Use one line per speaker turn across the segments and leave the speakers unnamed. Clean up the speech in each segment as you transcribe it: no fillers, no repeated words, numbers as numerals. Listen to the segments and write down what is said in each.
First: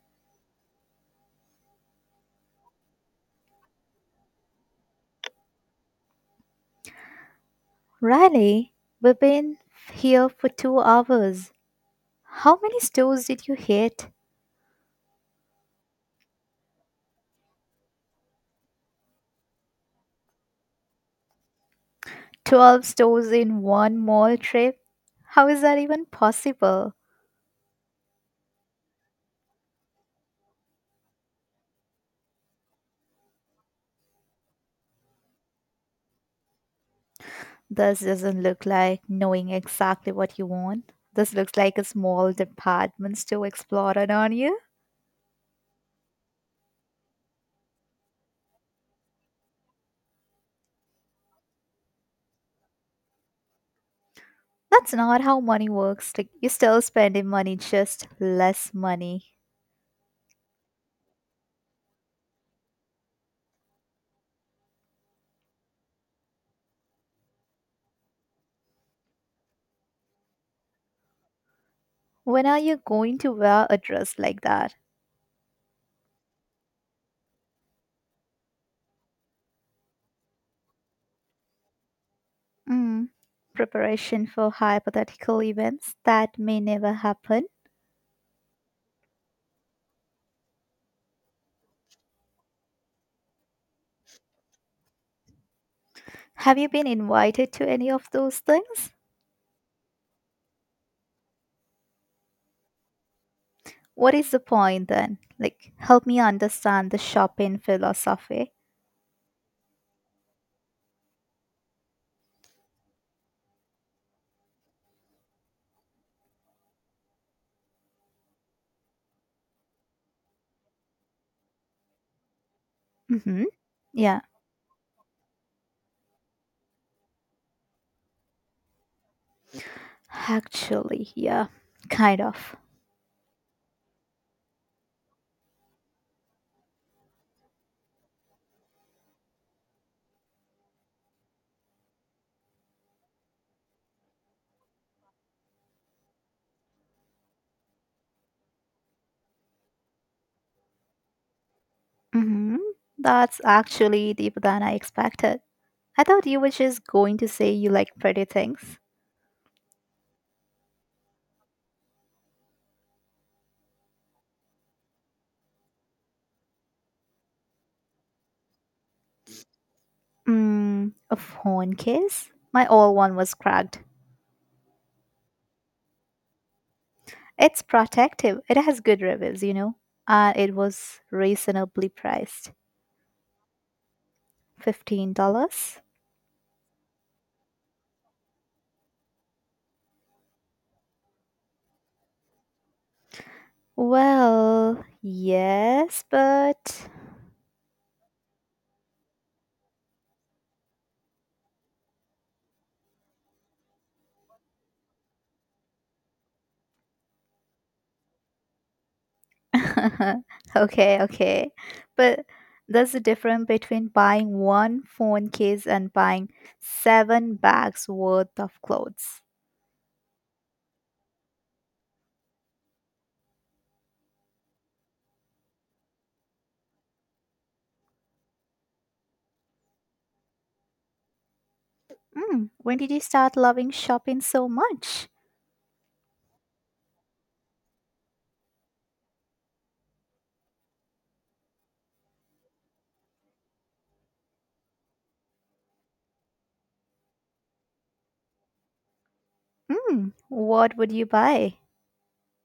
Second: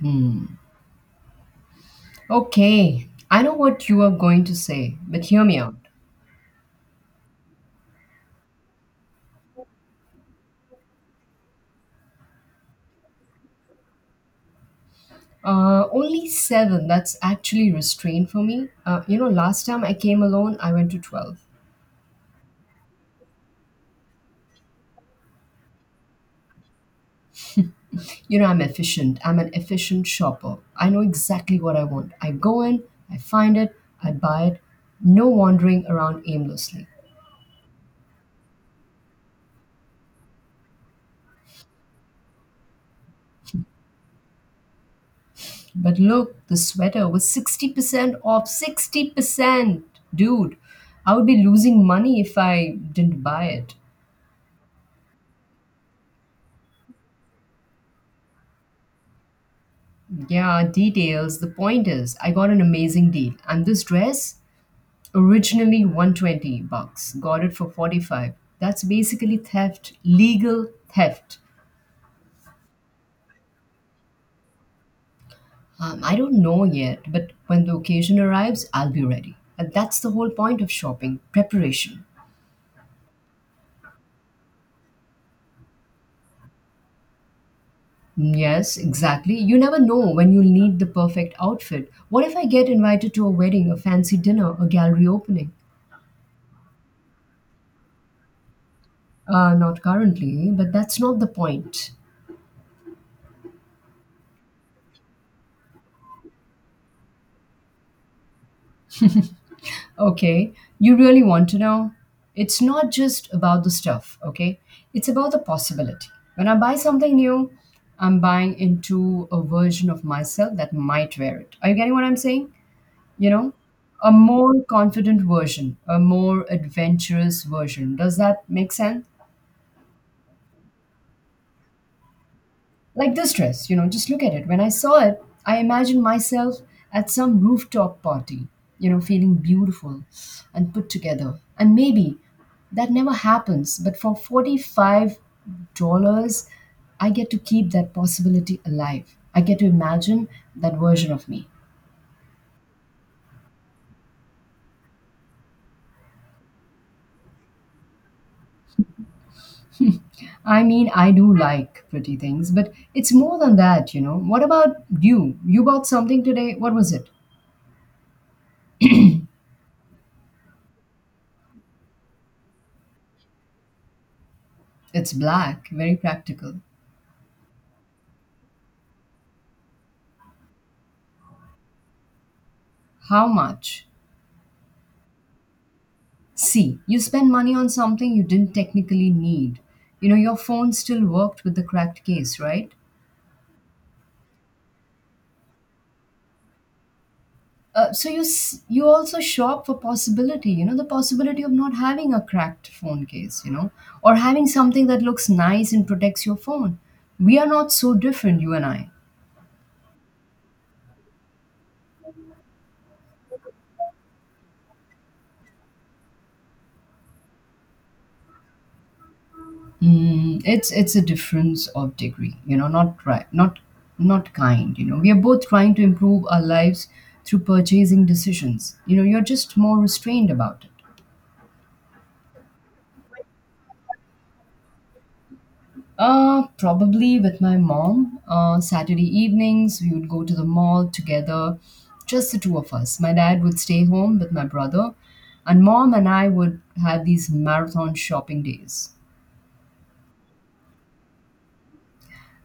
Hmm. Okay, I know what you are going to say, but hear me out.
Really? We've been here for 2 hours. How many stores did you hit?
Only seven, that's actually restrained for me. Last time I came alone, I went to 12.
12 stores in one mall trip? How is that even possible?
You know, I'm efficient. I'm an efficient shopper. I know exactly what I want. I go in, I find it, I buy it. No wandering around aimlessly.
This doesn't look like knowing exactly what you want. This looks like a small department store explorer on you.
But look, the sweater was 60% off. 60%! Dude, I would be losing money if I didn't buy it.
That's not how money works. Like, you're still spending money, just less money.
Yeah, details. The point is, I got an amazing deal. And this dress, originally 120 bucks, got it for 45. That's basically theft, legal theft.
When are you going to wear a dress like that?
I don't know yet, but when the occasion arrives, I'll be ready. And that's the whole point of shopping, preparation.
Mm, Preparation for hypothetical events that may never happen.
Yes, exactly. You never know when you'll need the perfect outfit. What if I get invited to a wedding, a fancy dinner, a gallery opening?
Have you been invited to any of those things?
Not currently, but that's not the point.
What is the point then? Like, help me understand the shopping philosophy.
Okay, you really want to know? It's not just about the stuff, okay? It's about the possibility. When I buy something new, I'm buying into a version of myself that might wear it. Are you getting what I'm saying? You
Mm-hmm.
know, a
Yeah,
more confident version, a more adventurous version. Does that make sense?
actually, yeah, kind of.
Like this dress, you know, just look at it. When I saw it, I imagined myself at some rooftop party, you know, feeling beautiful and put together. And maybe that never happens, but for $45, I get to keep that possibility alive. I get to imagine that version of me.
Mm-hmm. That's actually deeper than I expected. I thought you were just going to say you like pretty things.
I mean, I do like pretty things, but it's more than that, you know. What about you? You bought something today. What was it?
A phone case? My old one was cracked.
It's black, very practical.
It's protective. It has good reviews, you know. It was reasonably priced.
How much?
$15?
See, you spend money on something you didn't technically need. You know, your phone still worked with the cracked case, right?
Well, yes, but.
You also shop for possibility, you know, the possibility of not having a cracked phone case, you know, or having something that looks nice and protects your phone. We are not so different, you and I.
Okay, okay. But there's a difference between buying one phone case and buying seven bags worth of clothes.
Mm, it's a difference of degree, you know, not right, not kind. You know, we are both trying to improve our lives through purchasing decisions. You know, you're just more restrained about it.
When did you start loving shopping so much?
Probably with my mom. Saturday evenings, we would go to the mall together, just the two of us. My dad would stay home with my brother, and mom and I would have these marathon shopping days.
What would you buy?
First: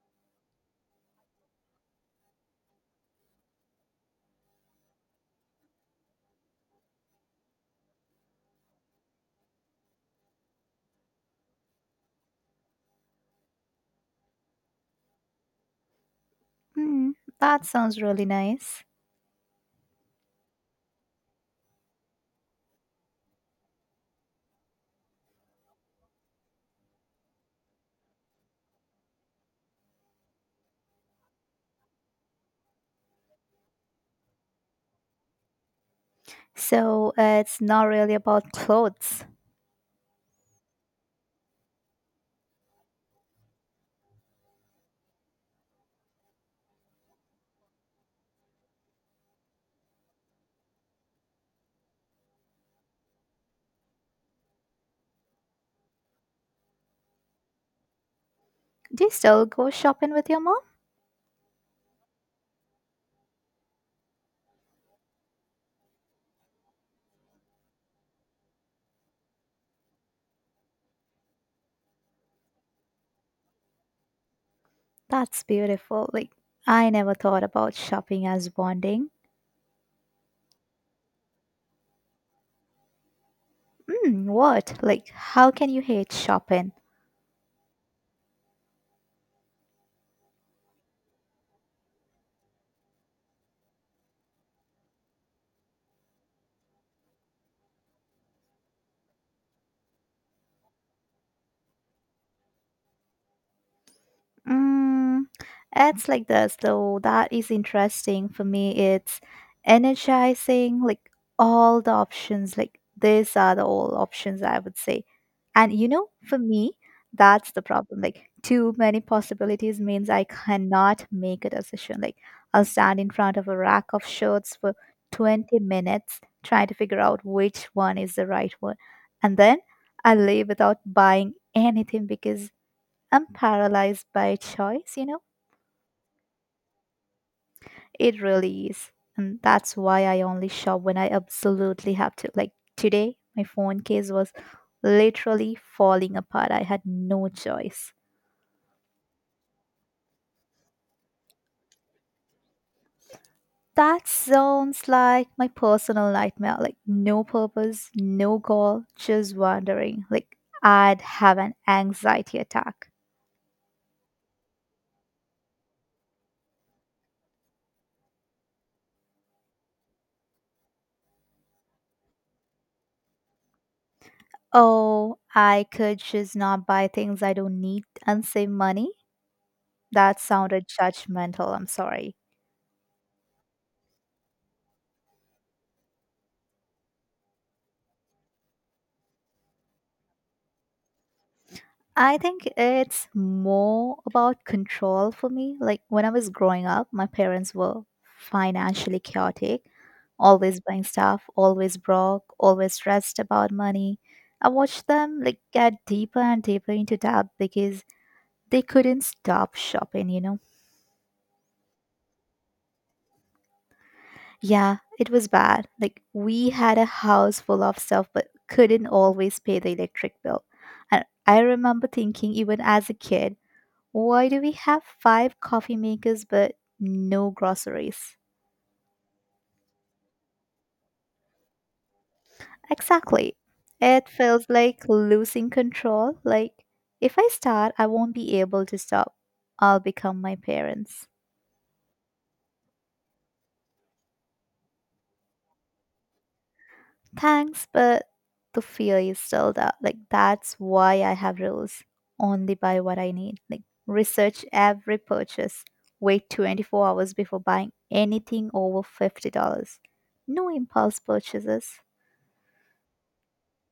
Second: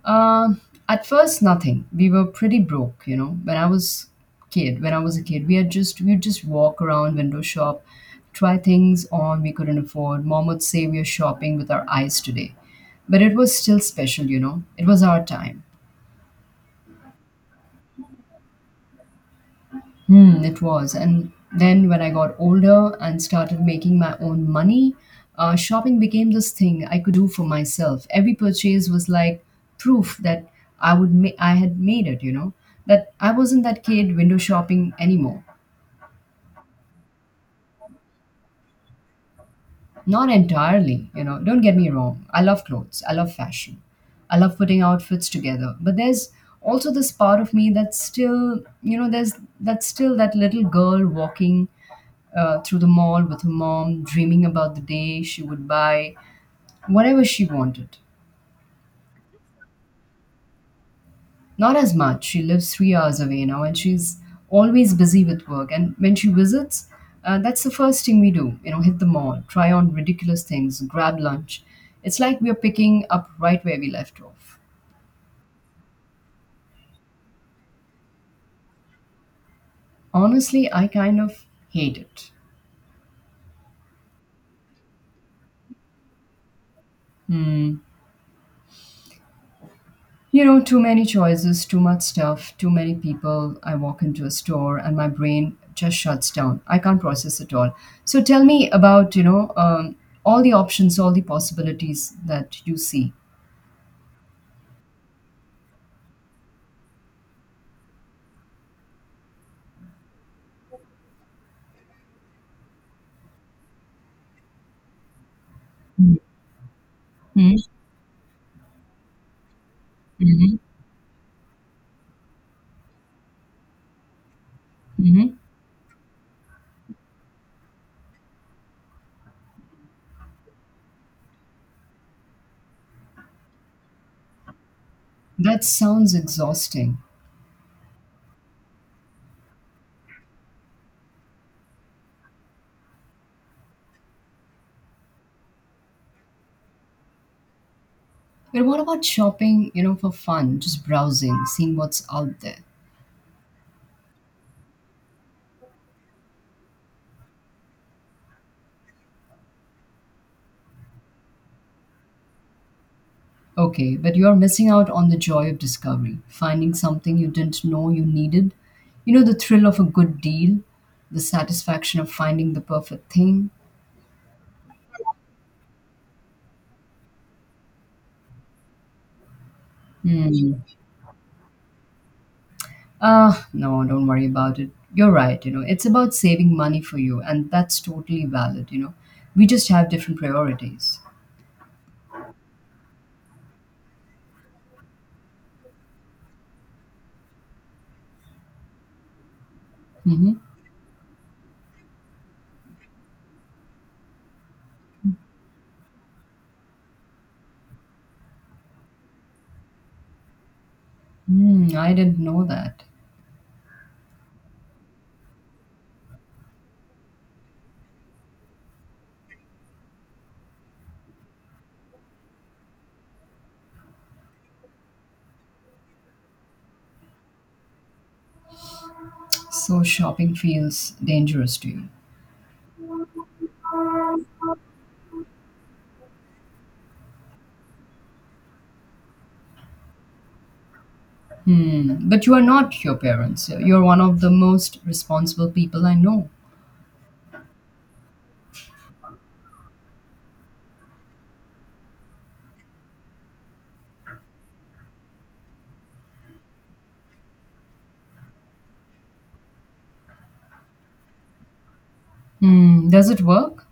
Uh, at first, nothing. We were pretty broke, you know. When I was a kid, we had just we would just walk around, window shop, try things on we couldn't afford. Mom would say we are shopping with our eyes today, but it was still special, you know. It was our time.
Mm, that sounds really nice.
Hmm, it was. And then when I got older and started making my own money, shopping became this thing I could do for myself. Every purchase was like proof that I had made it, you know, that I wasn't that kid window shopping anymore.
So it's not really about clothes.
Not entirely, you know, don't get me wrong. I love clothes, I love fashion, I love putting outfits together. But there's also this part of me that's still, you know, there's that's still that little girl walking through the mall with her mom, dreaming about the day she would buy whatever she wanted.
Do you still go shopping with your mom?
Not as much. She lives 3 hours away now and she's always busy with work. And when she visits, that's the first thing we do you know, hit the mall, try on ridiculous things, grab lunch. It's like we're picking up right where we left off.
That's beautiful. Like, I never thought about shopping as bonding.
Honestly, I kind of hate it.
What? Like, how can you hate shopping?
Hmm. You know, too many choices, too much stuff, too many people. I walk into a store and my brain just shuts down. I can't process it all. So tell me about, all the options, all the possibilities that you see.
Mm, it's like this, though. That is interesting for me. It's energizing. Like, all the options, like, these are the all options, I would say. And, you know, for me, that's
Hmm.
the problem. Like, too many possibilities means I
Hmm.
cannot make a decision. Like, I'll stand in front of a rack of shirts for
Hmm.
20 minutes trying to figure out which one is the right one, and then I leave without buying anything because I'm paralyzed by choice, you know?
That sounds exhausting.
It really is. And that's why I only shop when I absolutely have to. Like today, my phone case was literally falling apart. I had no choice.
But what about shopping, you know, for fun, just browsing, seeing what's out there?
That sounds like my personal nightmare. Like, no purpose, no goal, just wandering. Like, I'd have an anxiety attack.
Okay, but you are missing out on the joy of discovery, finding something you didn't know you needed. You know, the thrill of a good deal, the satisfaction of finding the perfect thing.
Oh, I could just not buy things I don't need and save money. That
Hmm.
sounded judgmental. I'm sorry.
Ah, no, don't worry about it. You're right, you know, it's about saving money for you, and that's totally valid, you know. We just have different priorities.
I think it's more about control for me. Like, when I was growing up, my parents were financially chaotic,
Mm-hmm.
always buying stuff, always broke, always stressed about money. I watched them like get deeper and deeper into debt because they couldn't stop shopping, you know.
Hmm, I didn't know that.
Yeah, it was bad. Like, we had a house full of stuff but couldn't always pay the electric bill. And I remember thinking, even as a kid, why do we have five coffee makers but no groceries?
So shopping feels dangerous to you.
Exactly. It feels like losing control. Like, if I start, I won't be able to stop. I'll become my parents.
Hmm. But you are not your parents. You're one of the most responsible people I know.
Thanks, but the fear is still there. Like, that's why I have rules. Only buy what I need. Like, research every purchase. Wait 24 hours before buying anything over $50. No impulse purchases.
Hmm, does it work?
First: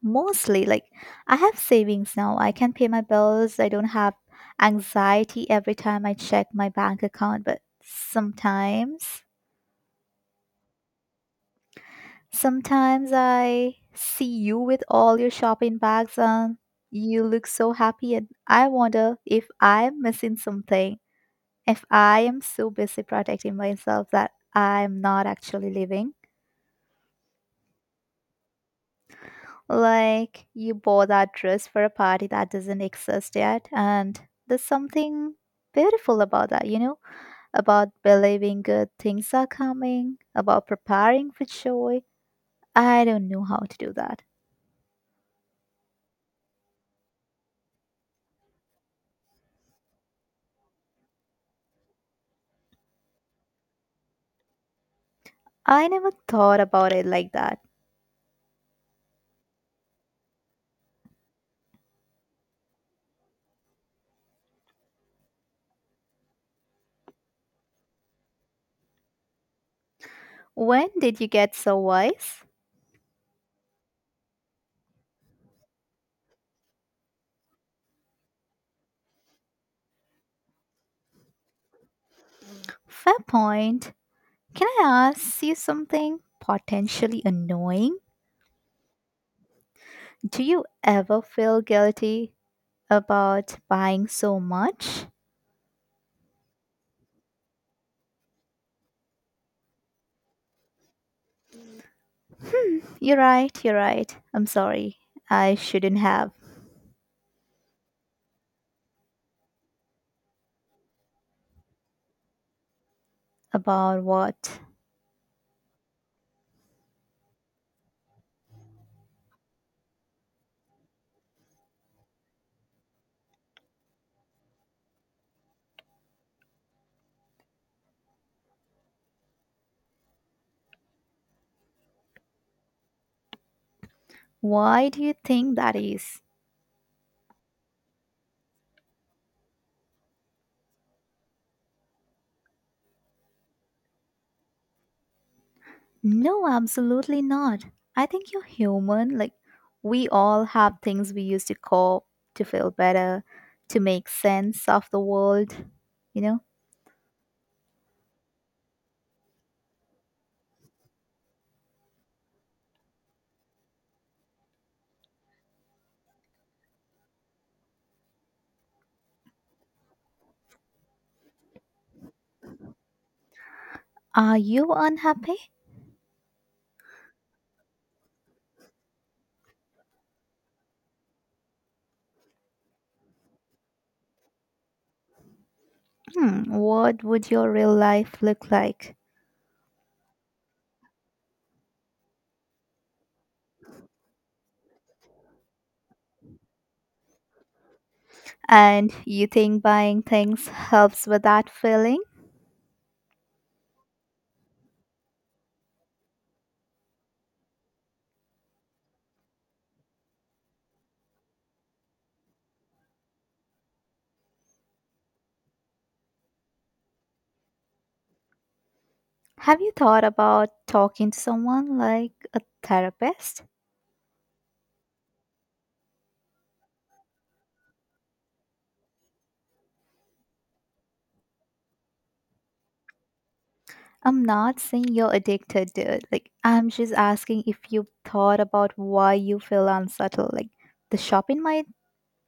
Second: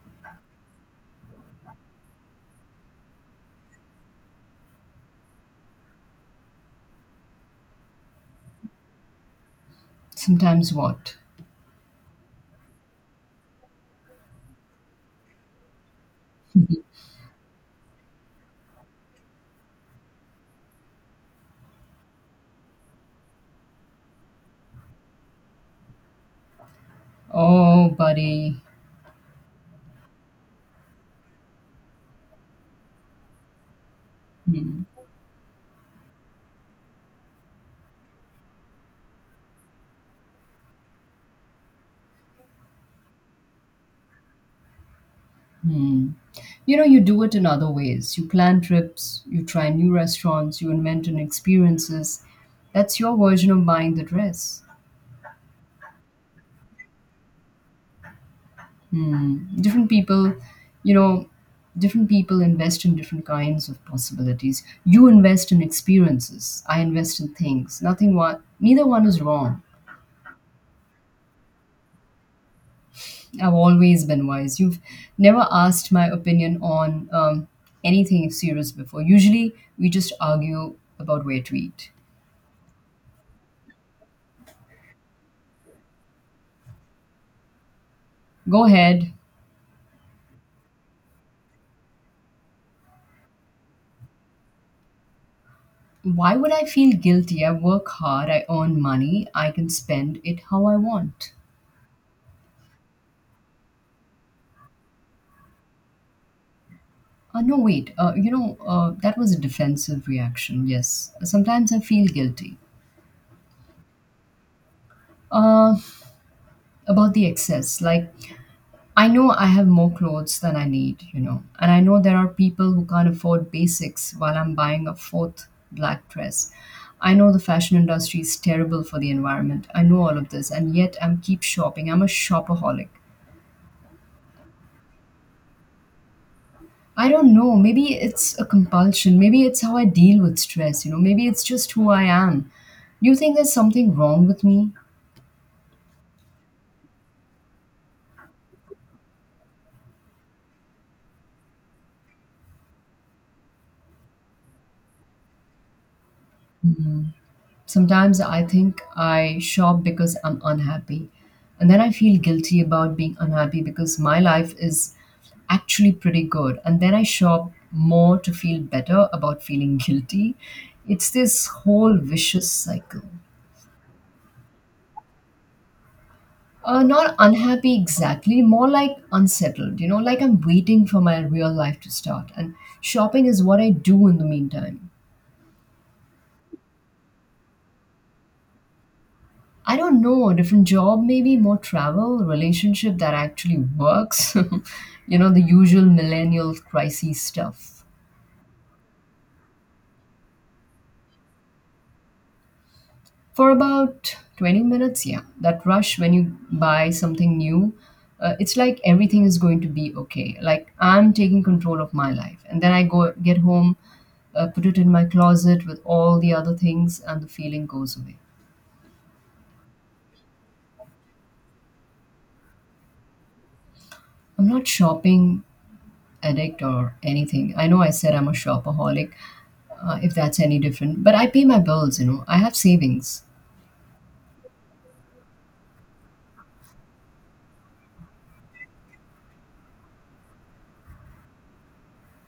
Mostly, like, I have savings now. I can pay my bills. I don't have anxiety every time I check my bank account, but sometimes,
Sometimes what?
sometimes I see you with all your shopping bags and you look so happy and I wonder if I'm missing something. If I am so busy protecting myself that I'm not actually living.
Oh, buddy.
Like, you bought that dress for a party that doesn't exist yet, and there's
Hmm.
something beautiful about that, you know, about believing good things are coming, about preparing for joy. I don't know how to do that.
Hmm. You know, you do it in other ways. You plan trips, you try new restaurants, you invent new experiences. That's your version of buying the dress.
I never thought about it like that.
Different people, you know, different people invest in different kinds of possibilities. You invest in experiences. I invest in things. Nothing one, neither one is wrong.
When did you get so wise?
I've always been wise. You've never asked my opinion on anything serious before. Usually, we just argue about where to eat.
Fair point. Can I ask you something potentially annoying?
Go ahead.
Do you ever feel guilty about buying so much?
Why would I feel guilty? I work hard, I earn money, I can spend it how I want.
You're right, you're right. I'm sorry. I shouldn't have.
No, wait. That was a defensive reaction, yes. Sometimes I feel guilty
About what?
uh, about the excess. Like, I know I have more clothes than I need, you know, and I know there are people who can't afford basics while I'm buying a fourth black dress. I know the fashion industry is terrible for the environment. I know all of this, and yet I'm keep shopping. I'm a shopaholic.
Why do you think that is?
I don't know. Maybe it's a compulsion. Maybe it's how I deal with stress, you know. Maybe it's just who I am. Do you think there's something wrong with me?
No, absolutely not. I think you're human. Like, we all have things we use to cope, to feel better, to make sense of the world. You know?
Sometimes I think I shop because I'm unhappy. And then I feel guilty about being unhappy because my life is actually pretty good. And then I shop more to feel better about feeling guilty. It's this whole vicious cycle.
Are you unhappy?
Not unhappy exactly, more like unsettled, you know, like I'm waiting for my real life to start. And shopping is what I do in the meantime.
What would your real life look like?
I don't know, different job, maybe more travel, relationship that actually works. you know, the usual millennial crisis stuff.
And you think buying things helps with that feeling?
For about 20 minutes, yeah. That rush when you buy something new, it's like everything is going to be okay. Like I'm taking control of my life. And then I go get home, put it in my closet with all the other things, and the feeling goes away.
Have you thought about talking to someone like a therapist?
I'm not shopping, addict or anything. I know I said I'm a shopaholic, if that's any different, but I pay my bills, you know, I have savings.
I'm not saying you're addicted to it. Like, I'm just asking if you've thought about why you feel unsettled. Like, the shopping might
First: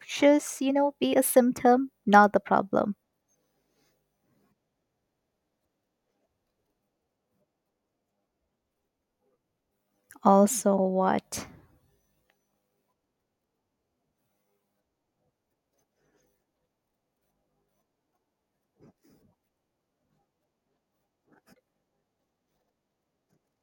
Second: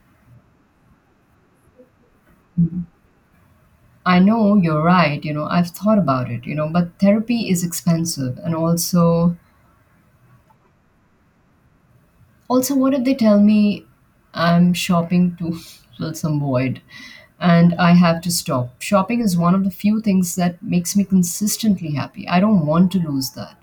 just, you know, be a symptom, not the
Mhm.
problem.
I know you're right, you know, I've thought about it, you know, but therapy is expensive and also
Also, what?
also what if they tell me I'm shopping to fill some void and I have to stop. Shopping is one of the few things that makes me consistently happy. I don't want to lose that.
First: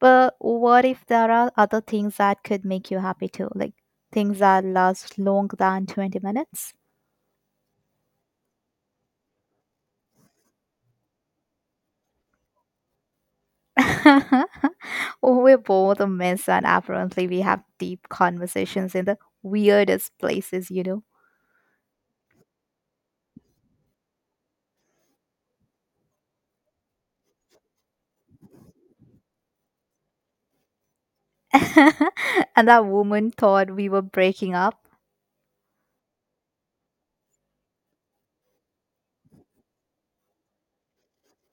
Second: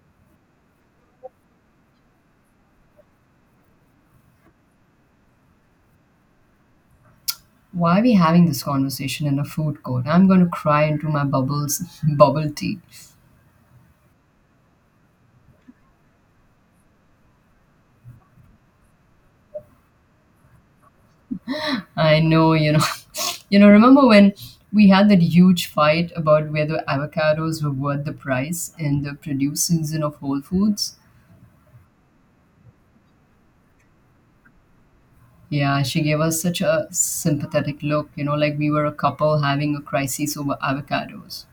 But what if there are other things that could make you happy too? Like, things that last longer than 20 minutes?
Why are we having this conversation in a food court? I'm going to cry into my bubble tea.
Oh, we're both a mess, and apparently, we have deep conversations in the weirdest places, you know.
I know, you know. you know, remember when we had that huge fight about whether avocados were worth the price in the produce season of Whole Foods?
And that woman thought we were breaking up.
Yeah, she gave us such a sympathetic look, you know, like we were a couple having a crisis over avocados.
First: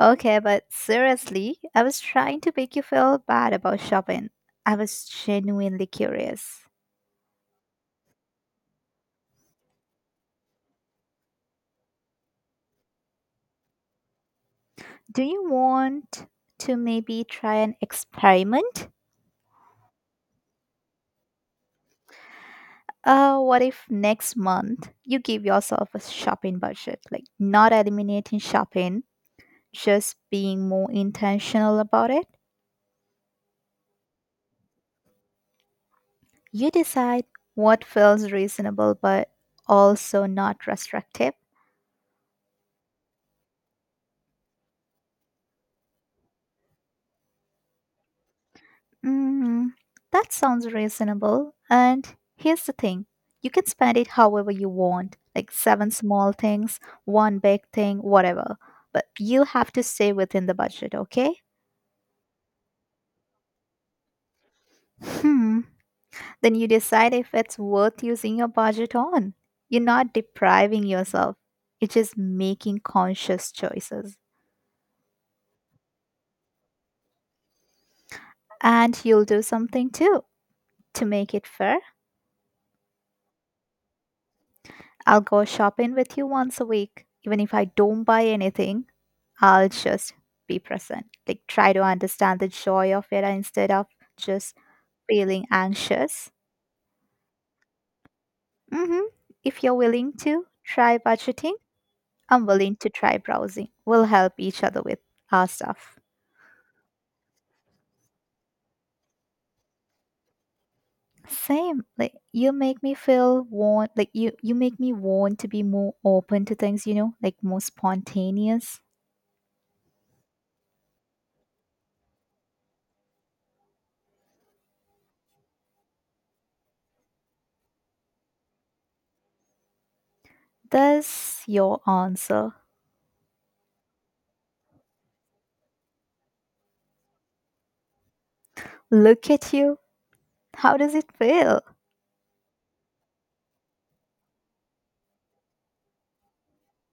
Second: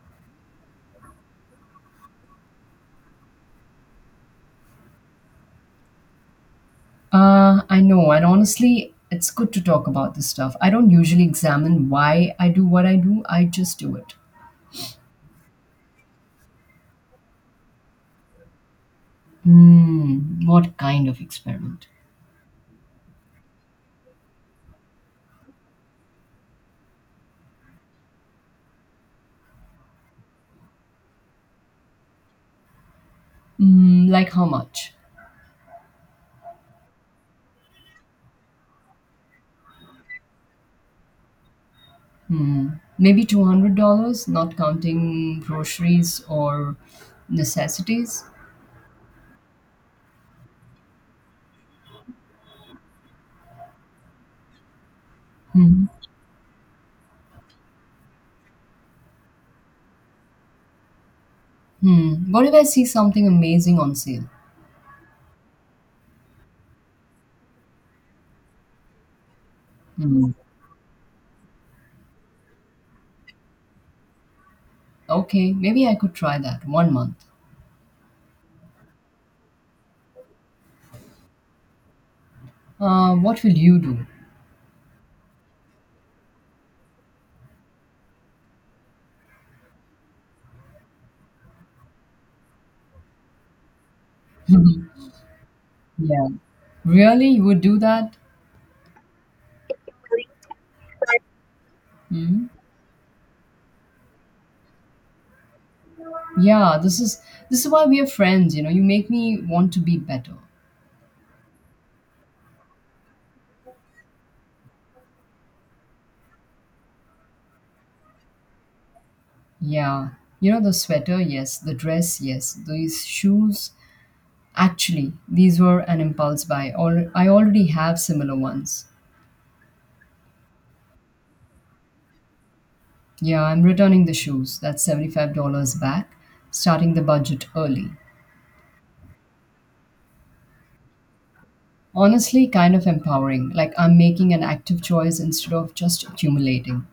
Okay, but seriously, I was trying to make you feel bad about shopping. I was genuinely curious.
I know, and honestly, it's good to talk about this stuff. I don't usually examine why I do what I do, I just do it.
Do you want to maybe try an experiment?
Hmm, what kind of experiment?
What if next month you give yourself a shopping budget? Like, not eliminating shopping, just being more intentional about it?
Hmm, like how much?
You decide what feels reasonable but also not restrictive.
Hmm, maybe $200, not counting groceries or necessities.
Mm, that sounds reasonable. And here's the thing, you can spend it however you want, like
Hmm.
seven small things, one big thing, whatever. But you have to stay within the budget, okay?
Hmm. What if I see something amazing on sale?
Hmm. Then you decide if it's worth using your budget on. You're not
Hmm.
depriving yourself, it's just making conscious choices.
Okay, maybe I could try that one month.
And you'll do something too to make it fair.
What will you do?
I'll go shopping with you once a week. Even if I don't buy anything, I'll just be present. Like, try to understand the joy of it instead of just feeling
yeah.
anxious.
Really? You would do that?
hmm If you're willing to try budgeting, I'm
Hmm?
willing to try browsing. We'll help each other with our stuff.
Yeah, this is why we are friends, you know. You make me want to be better.
Same. Like, you make me want to be more open to things, you know, like more spontaneous.
Yeah, you know, the sweater, yes, the dress, yes, these shoes. Actually, these were an impulse buy. I already have similar ones.
That's your answer.
Yeah, I'm returning the shoes. That's $75 back, starting the budget early.
Look at you. How does it feel?
Honestly, kind of empowering. Like I'm making an active choice instead of just accumulating.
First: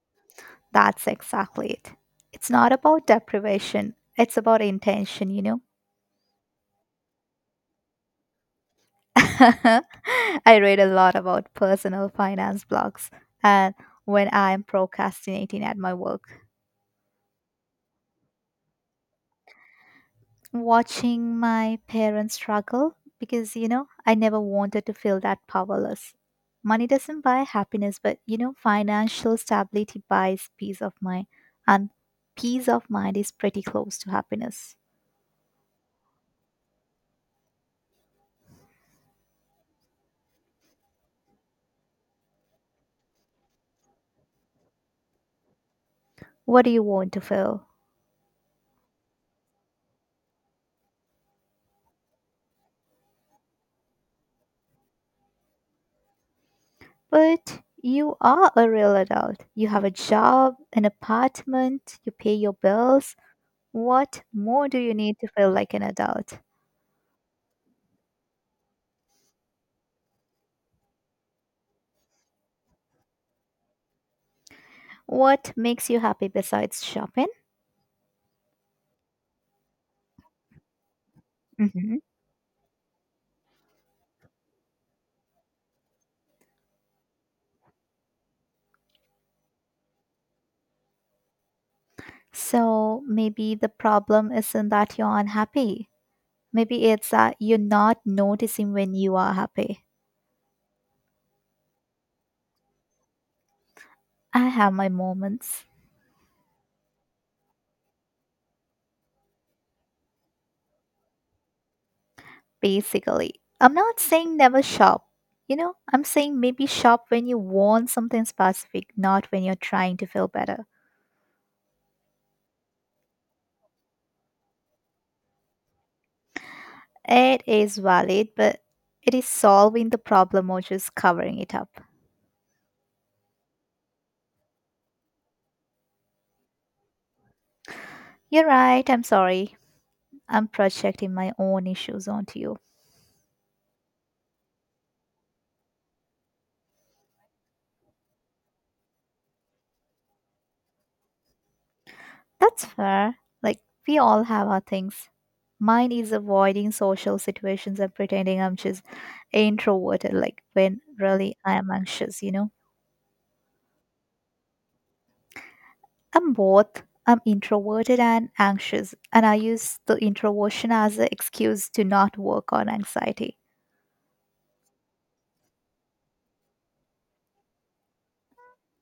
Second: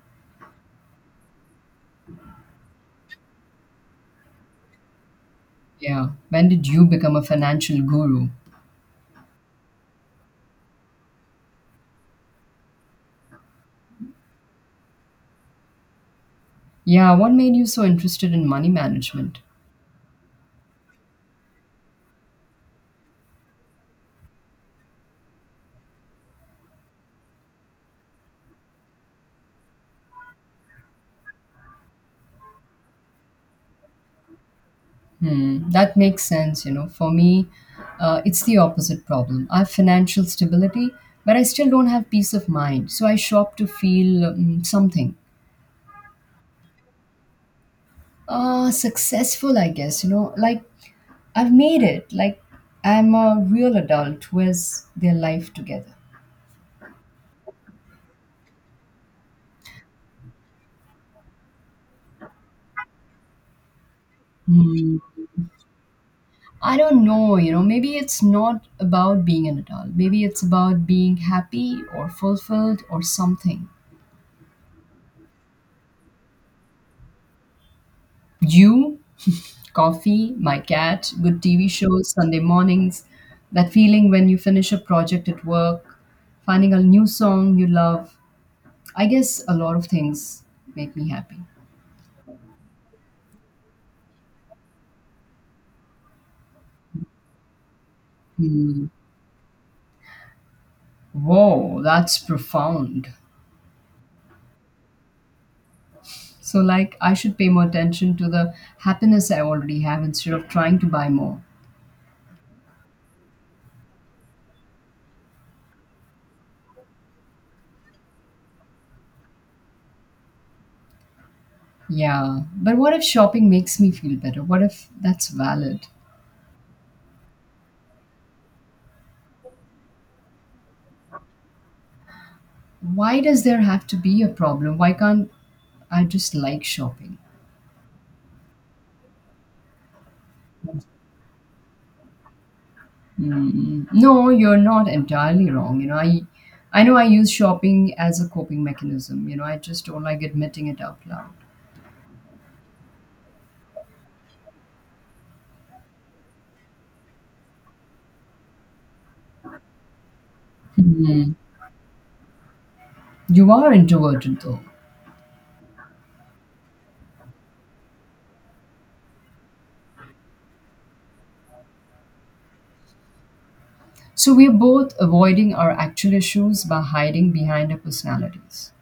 That's exactly it. It's not about deprivation, it's about intention, you know.
Yeah. When did you become a financial guru?
I read a lot about personal finance blogs and when I'm procrastinating at my work,
Yeah, what made you so interested in money management?
watching my parents struggle because, you know, I never wanted to feel that powerless. Money doesn't buy happiness, but, you know, financial stability buys peace of mind, and peace of mind is pretty close to happiness.
Hmm, that makes sense. You know, for me, it's the opposite problem. I have financial stability, but I still don't have peace of mind. So I shop to feel something.
What do you want to feel?
Successful, I guess. You know, like I've made it. Like I'm a real adult who has their life together.
But you are a real adult. You have a job, an apartment, you pay your bills. What more do you
Hmm.
need to feel like an adult?
I don't know, maybe it's not about being an adult. Maybe it's about being happy or fulfilled or something.
What makes you happy besides shopping?
You? Coffee, my cat, good TV
hmm
shows, Sunday mornings, that feeling when you finish a project at work, finding a new song you love. I guess a lot of things make me happy.
So maybe the problem isn't that you're unhappy. Maybe it's that you're not noticing
Hmm.
when you are happy.
Whoa, that's profound.
I have my moments,
So, like, I should pay more attention to the happiness I already have instead of trying to buy more.
basically. I'm not saying never shop. You know, I'm saying maybe shop when you want something specific, not when you're trying to feel better.
Yeah, but what if shopping makes me feel better? What if that's valid?
It is valid, but it is solving the problem or just covering it up.
Why does there have to be a problem? Why can't I just like shopping?
You're right, I'm sorry. I'm projecting my own issues onto you.
Mm, no, you're not entirely wrong. I know I use shopping as a coping mechanism. I just don't like admitting it out loud.
That's fair. Like, we all have our things. Mine is avoiding social situations and pretending I'm just introverted, like, when really I am anxious, you know?
You are introverted though.
I'm both. I'm introverted and anxious, and I use the introversion as an excuse to not work on anxiety.
So we're both avoiding our actual issues by hiding behind our personalities.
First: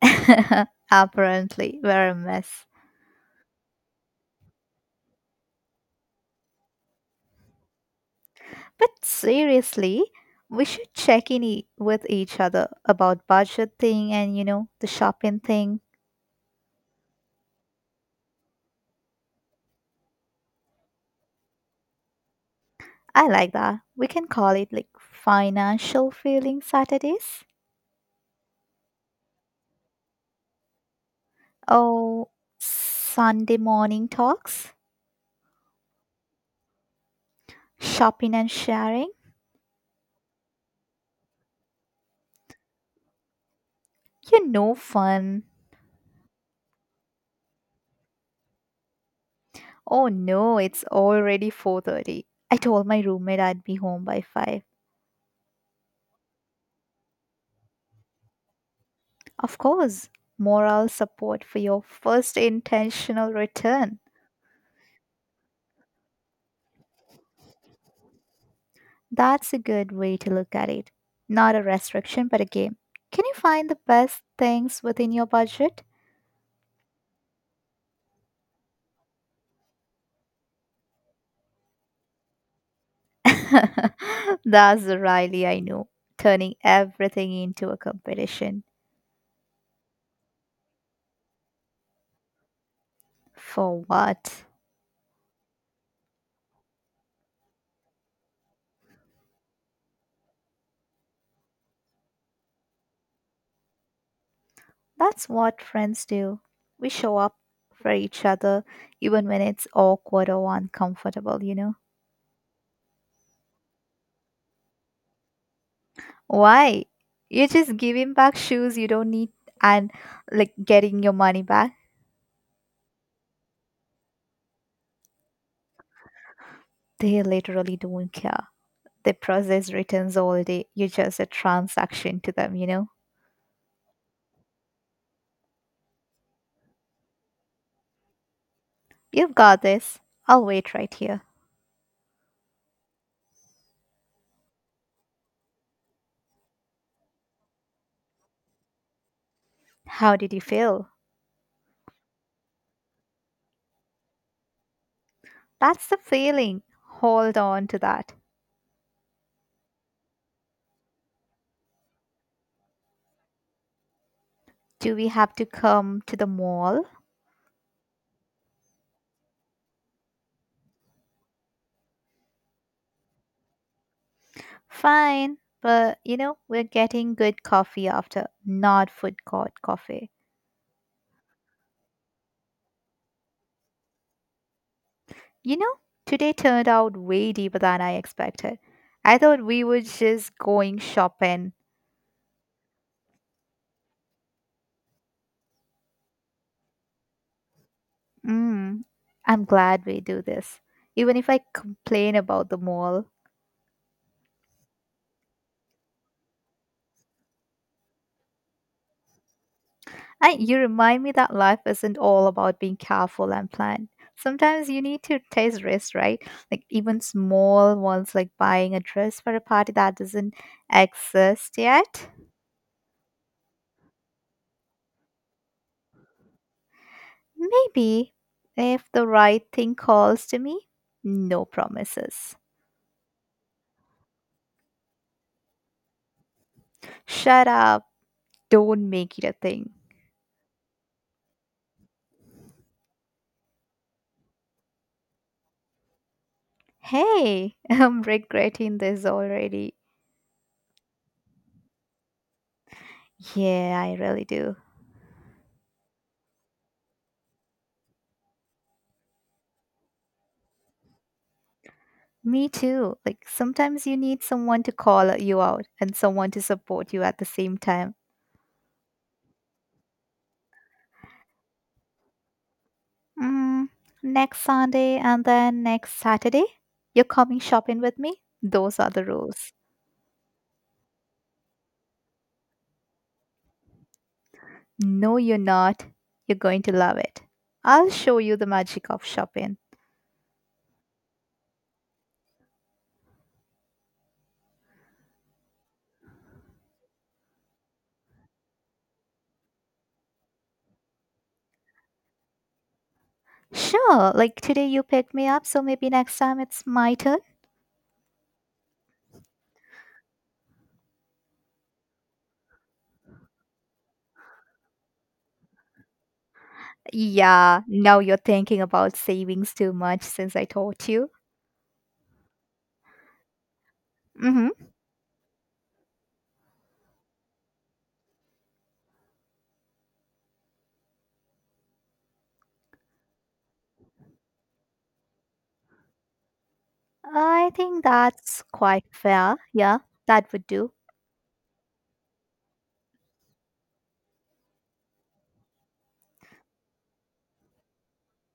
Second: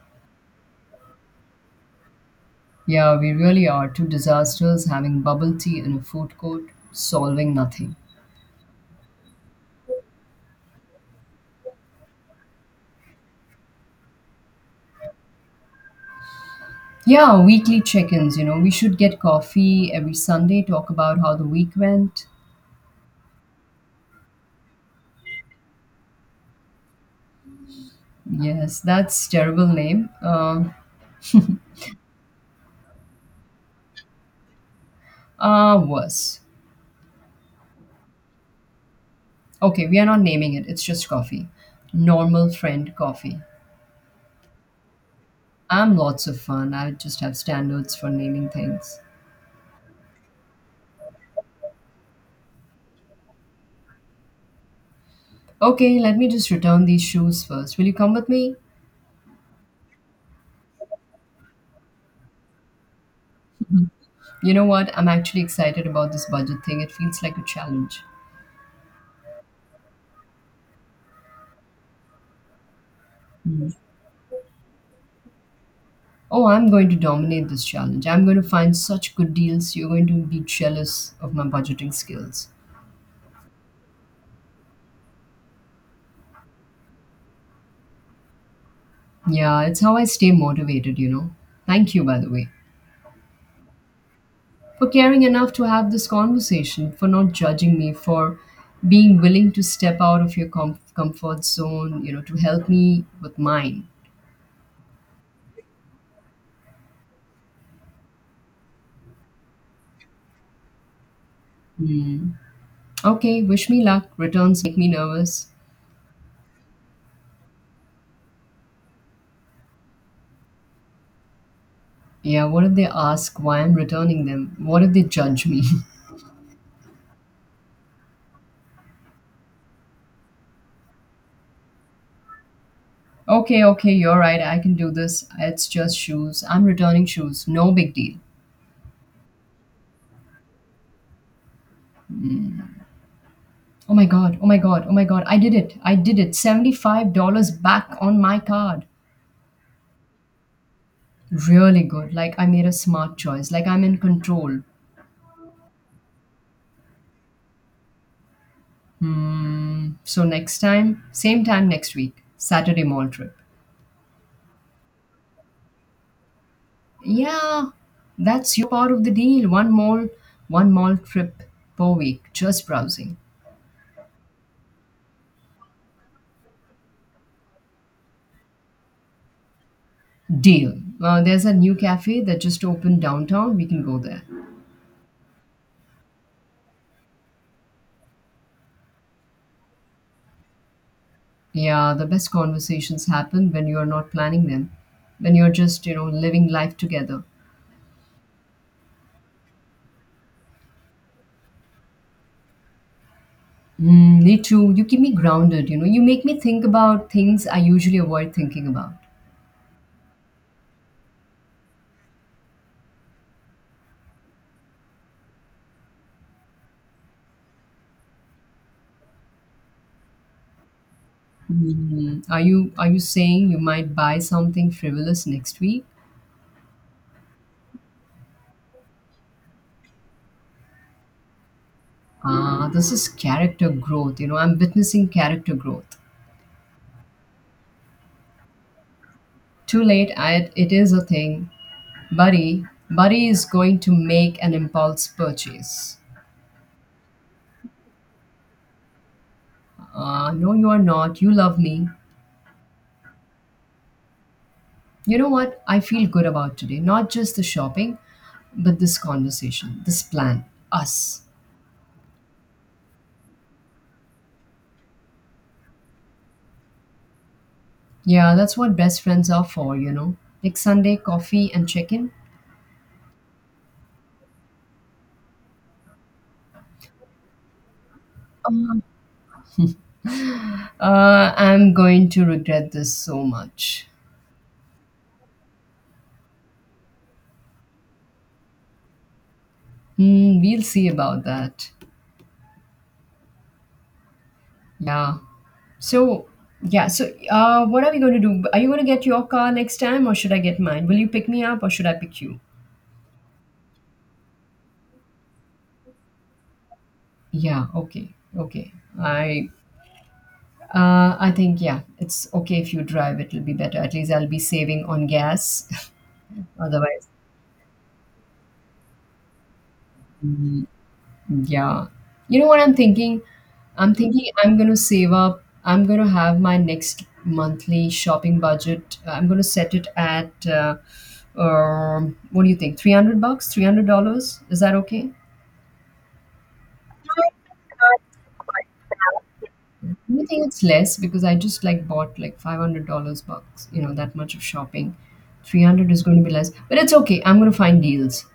Apparently, we're a mess.
Yeah, we really are two disasters having bubble tea in a food court, solving nothing.
But seriously, we should check in with each other about budget thing and you know the shopping thing.
Yeah, weekly check-ins, we should get coffee every Sunday, talk about how the week went.
I like that. We can call it like financial feeling Saturdays
Yes, that's terrible name.
or Sunday morning talks,
Worse.
shopping and sharing.
Okay, we are not naming it. It's just coffee. Normal friend coffee.
You are no fun.
I'm lots of fun. I just have standards for naming things.
Oh no, it's already 4:30. I told my roommate I'd be home by 5.
Okay, let me just return these shoes first. Will you come with me?
Of course, moral support for your first intentional return.
You know what? I'm actually excited about this budget thing. It feels like a challenge.
That's a good way to look at it. Not a restriction, but a game. Can you find
Mm.
the best things within your budget?
Oh, I'm going to dominate this challenge. I'm going to find such good deals. You're going to be jealous of my budgeting skills.
That's the Riley I know, turning everything into a competition.
Yeah, it's how I stay motivated. Thank you, by the way.
For what?
For caring enough to have this conversation, for not judging me, for being willing to step out of your comfort zone, to help me with mine.
That's what friends do. We show up for each other, even when it's awkward or uncomfortable, you know?
Hmm. Okay, wish me luck. Returns make me nervous.
Why? You're just giving back shoes you don't need and like getting your money back.
Yeah, what if they ask why I'm returning them? What if they judge me?
They literally don't care. They process returns all day. You're just a transaction to them, you know?
Okay, okay, you're right. I can do this. It's just shoes. I'm returning shoes. No big deal.
You've got this. I'll wait right here.
Oh my god, oh my god, oh my god. I did it. I did it. $75 back on my card.
How did you feel?
Really good. Like I made a smart choice. Like I'm in control.
That's the feeling. Hold on to that.
Hmm. So next time, same time next week, Saturday mall trip.
Do we have to come to the mall?
Yeah, that's your part of the deal. One mall trip per week, just browsing.
Fine, but you know, we're getting good coffee after, not food court coffee.
Deal. There's a new cafe that just opened downtown. We can go there.
You know, today turned out way deeper than I expected. I thought we were just going shopping.
Yeah, the best conversations happen when you are not planning them, when you're just, living life together.
Mm, I'm glad we do this. Even if I complain about the mall,
Mm, me too. You keep me grounded, you know. You make me think about things I usually avoid thinking about.
you remind me that life isn't all about being careful and planned. Sometimes you need to taste risks, right? Like, even small ones, like buying a dress for a party that doesn't exist yet.
Mm, are you saying you might buy something frivolous next week?
Maybe, if the right thing calls to me, no promises.
Ah, this is character growth. I'm witnessing character growth.
Shut up. Don't make it a thing.
Too late, it is a thing. Buddy, Buddy is going to make an impulse purchase.
Hey, I'm regretting this already.
No, you are not. You love me.
Yeah, I really do.
You know what? I feel good about today. Not just the shopping, but this conversation, this plan, us.
Me too. Like, sometimes you need someone to call you out and someone to support you at the same time.
Yeah, that's what best friends are for. Like Sunday coffee and chicken.
Mm, Next Sunday and then next Saturday, you're coming shopping with me? Those are the rules.
I'm going to regret this so much.
No, you're not. You're going to love it. I'll show you the magic of shopping.
Hmm, we'll see about that. Yeah. So, yeah. So, what are we going to do? Are you going to get your car next time, or should I get mine? Will you pick me up, or should I pick you?
Sure, like today you picked me up, so maybe next time it's my turn.
Yeah. Okay. Okay. I. I think yeah, it's okay if you drive. It'll be better. At least I'll be saving on gas. Otherwise.
Yeah, now you're thinking about savings too much since I taught you.
Yeah. You know what I'm thinking? I'm thinking
Mm
I'm
hmm.
going to save up. I'm going to have my next monthly shopping budget. I'm going to set it at, what do you think? 300 bucks? $300? Is that okay?
I think that's quite fair. Yeah,
I
that
think
would
it's
do.
less because I just like bought like $500 bucks, that much of shopping. 300 is going to be less, but it's okay. I'm going to find deals.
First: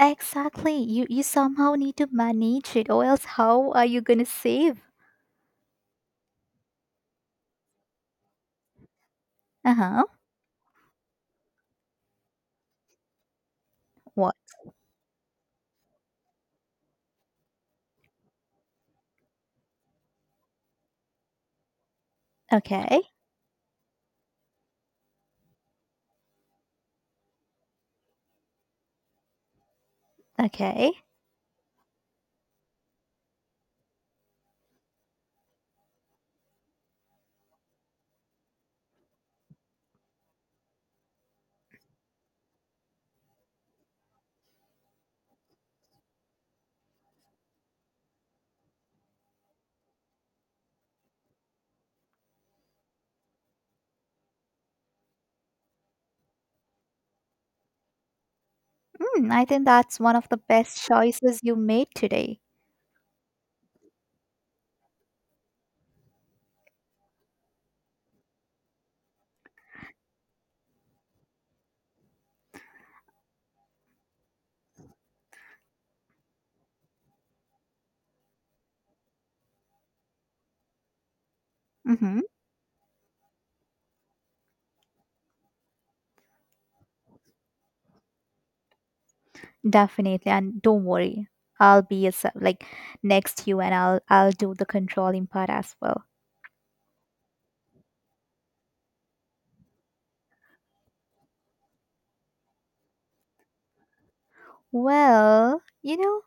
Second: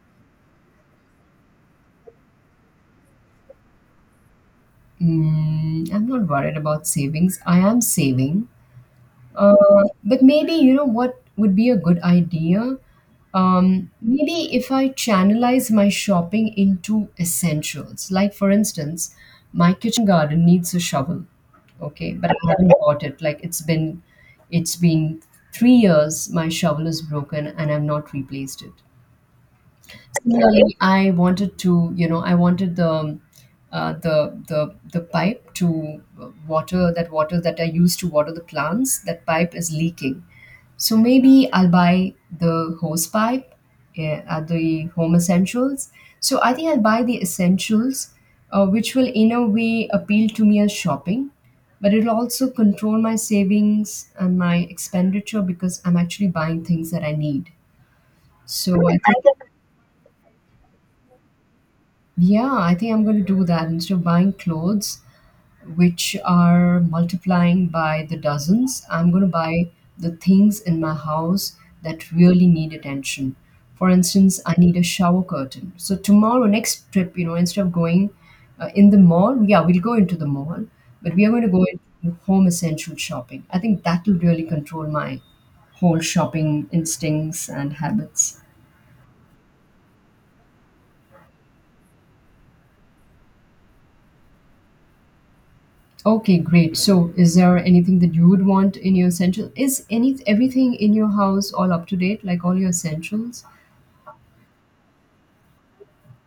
Exactly. You somehow need to manage it, or else how are you gonna save?
Mm, I'm not worried about savings. I am saving,
Uh
Uh,
huh.
but maybe you know what would be a good idea?
What?
Maybe if I channelize my shopping into essentials, like for instance, my kitchen garden needs a shovel. Okay, but I haven't bought
Okay.
it. Like it's been 3 years. My shovel is broken, and I've not replaced it. Similarly,
Okay.
I wanted to, I wanted the the pipe to water that I use to water the plants. That pipe is leaking, so maybe I'll buy the hose pipe at the home essentials. So I think I'll buy the essentials, which will in a way appeal to me as shopping, but it'll also control my savings and my expenditure because I'm actually buying things that I need. So I think
I think that's one of the best choices you made today.
yeah, I think I'm going to do that. Instead of buying clothes, which are multiplying by the dozens, I'm going to buy the things in my house that really need attention. For instance, I need a shower curtain. So, tomorrow, next trip, instead of going in the mall, yeah, we'll go into the mall, but we are going to go into
Mm-hmm.
home essential shopping. I think that will really control my whole shopping instincts and habits.
Definitely. And don't worry, I'll be like next to you, and I'll do the controlling part as well.
Okay, great. So, is there anything that you would want in your essential? Is any everything in your house all up to date, like all your essentials?
Well, you know,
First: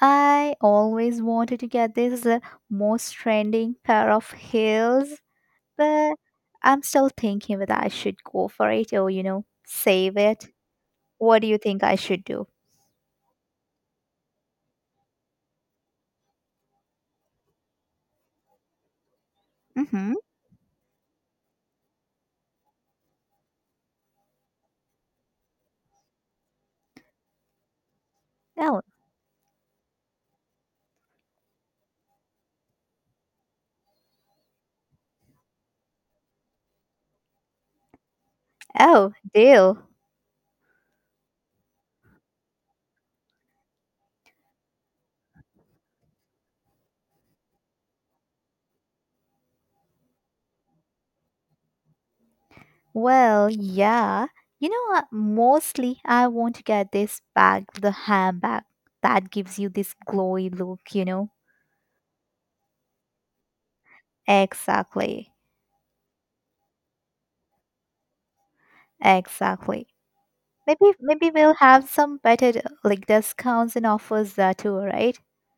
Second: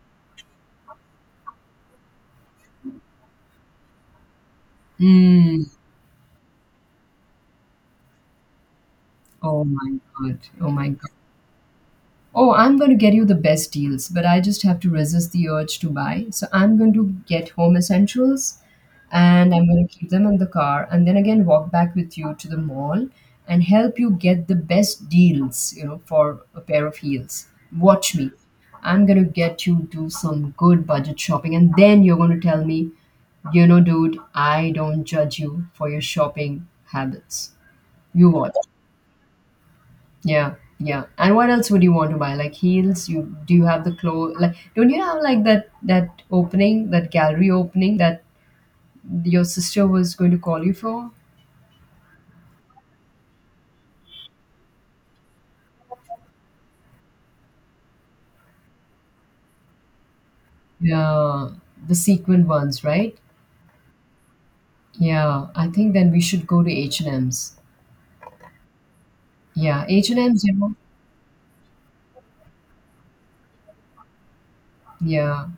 I always wanted to get this most trending pair of heels.
Mm.
But I'm still thinking whether I should go for it or, you know,
Oh my
save
God.
it.
Oh my God.
What do you think I should do?
Oh, I'm going to get you the best deals, but I just have to resist the urge to buy. So I'm going to get home essentials and I'm going to keep
Mm-hmm.
them in the car and then again walk back with you to the mall and help you get the best deals, for a pair of heels. Watch me.
Oh,
I'm going to get you to some good budget shopping and then you're going to tell me, dude, I don't judge you for your shopping habits. You watch.
oh, deal.
Yeah, yeah. And what else would you want to buy? Like heels? You do you have the clothes? Like don't you have like that opening, that gallery opening that your sister was going to call you for?
Well, yeah. You know what? Mostly I want to get this bag, the handbag that gives you this glowy look, you know?
Yeah, the sequin ones, right?
Exactly.
Yeah, I think then we should go to H&M's. Yeah,
Exactly.
H&M's. You know.
Maybe we'll have some better like discounts and offers there too, right?
Yeah,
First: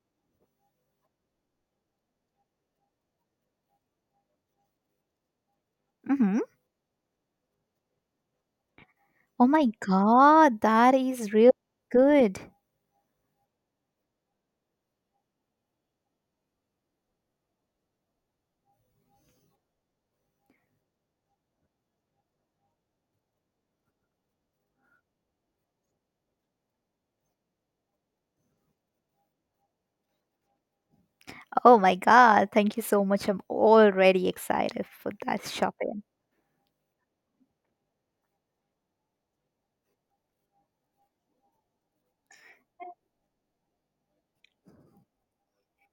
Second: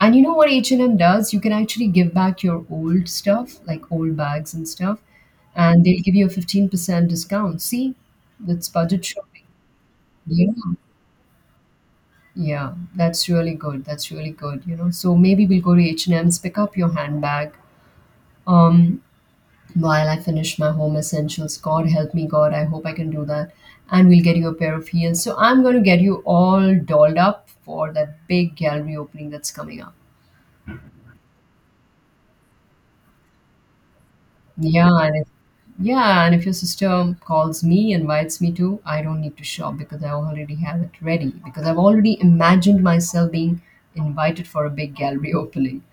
and you know what H&M does? You can actually give back your old stuff, like old bags and stuff, and they'll give you a
Mm-hmm.
15% discount. See, that's budget shopping.
Oh my
Yeah.
god, that is real good.
Yeah, that's really good. That's really good. You know, so maybe we'll go to H&M's, pick up your handbag. Um, while I finish my home essentials, God help me, God, I hope I can do that. And we'll get you a pair of heels. So I'm going to get you all dolled up for that big gallery opening that's coming up.
Oh my God, thank you so much. I'm already excited
Yeah,
for
and if,
that shopping.
yeah, and if your sister calls me, invites me to, I don't need to shop because I already have it ready because I've already imagined myself being invited for a big gallery opening.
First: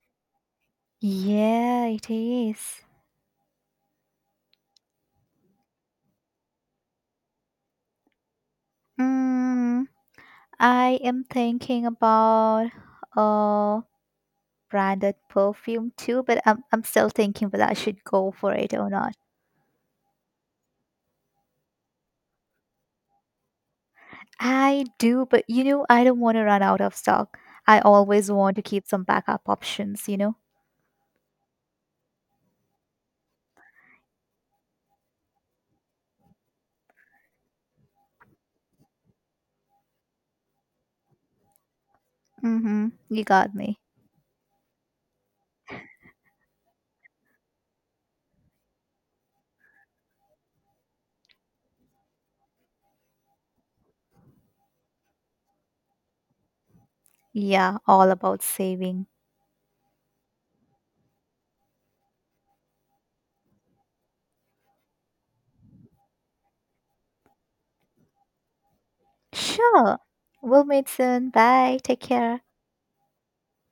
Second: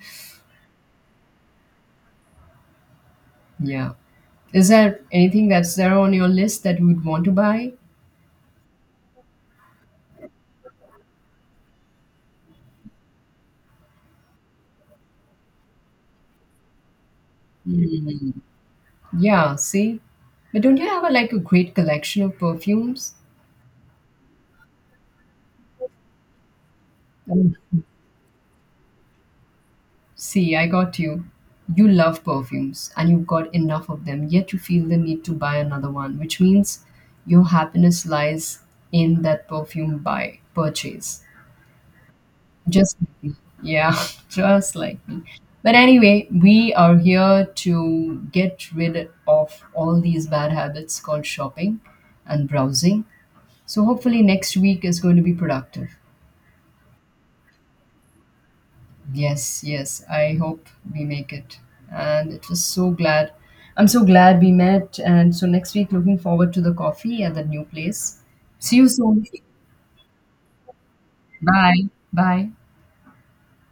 Yeah, it is.
Yeah. Is there anything that's there on your list that you would want to buy?
Mm, I am thinking about a branded perfume too, but I'm still thinking whether I should go
Mm.
for it or not.
Yeah, see? But don't you have a, like a great collection of perfumes?
I do, but you know, I don't want to run out of stock.
Mm.
I always want to keep some backup options, you know?
See, I got you. You love perfumes and you've got enough of them, yet you feel the need to buy another one, which means your happiness lies in that perfume buy purchase.
Mm-hmm.
Just like
You
me.
got me.
Yeah, just like me. But anyway, we are here to get rid of all these bad habits called shopping and browsing. So hopefully next week is going to be productive.
Yeah, all about saving.
Yes, yes, I hope we make it. And it was so glad. I'm so glad we met. And so next week, looking forward to the coffee at the new place. See you soon.
Sure. We'll meet soon. Bye.
Bye.
Take care.
Bye.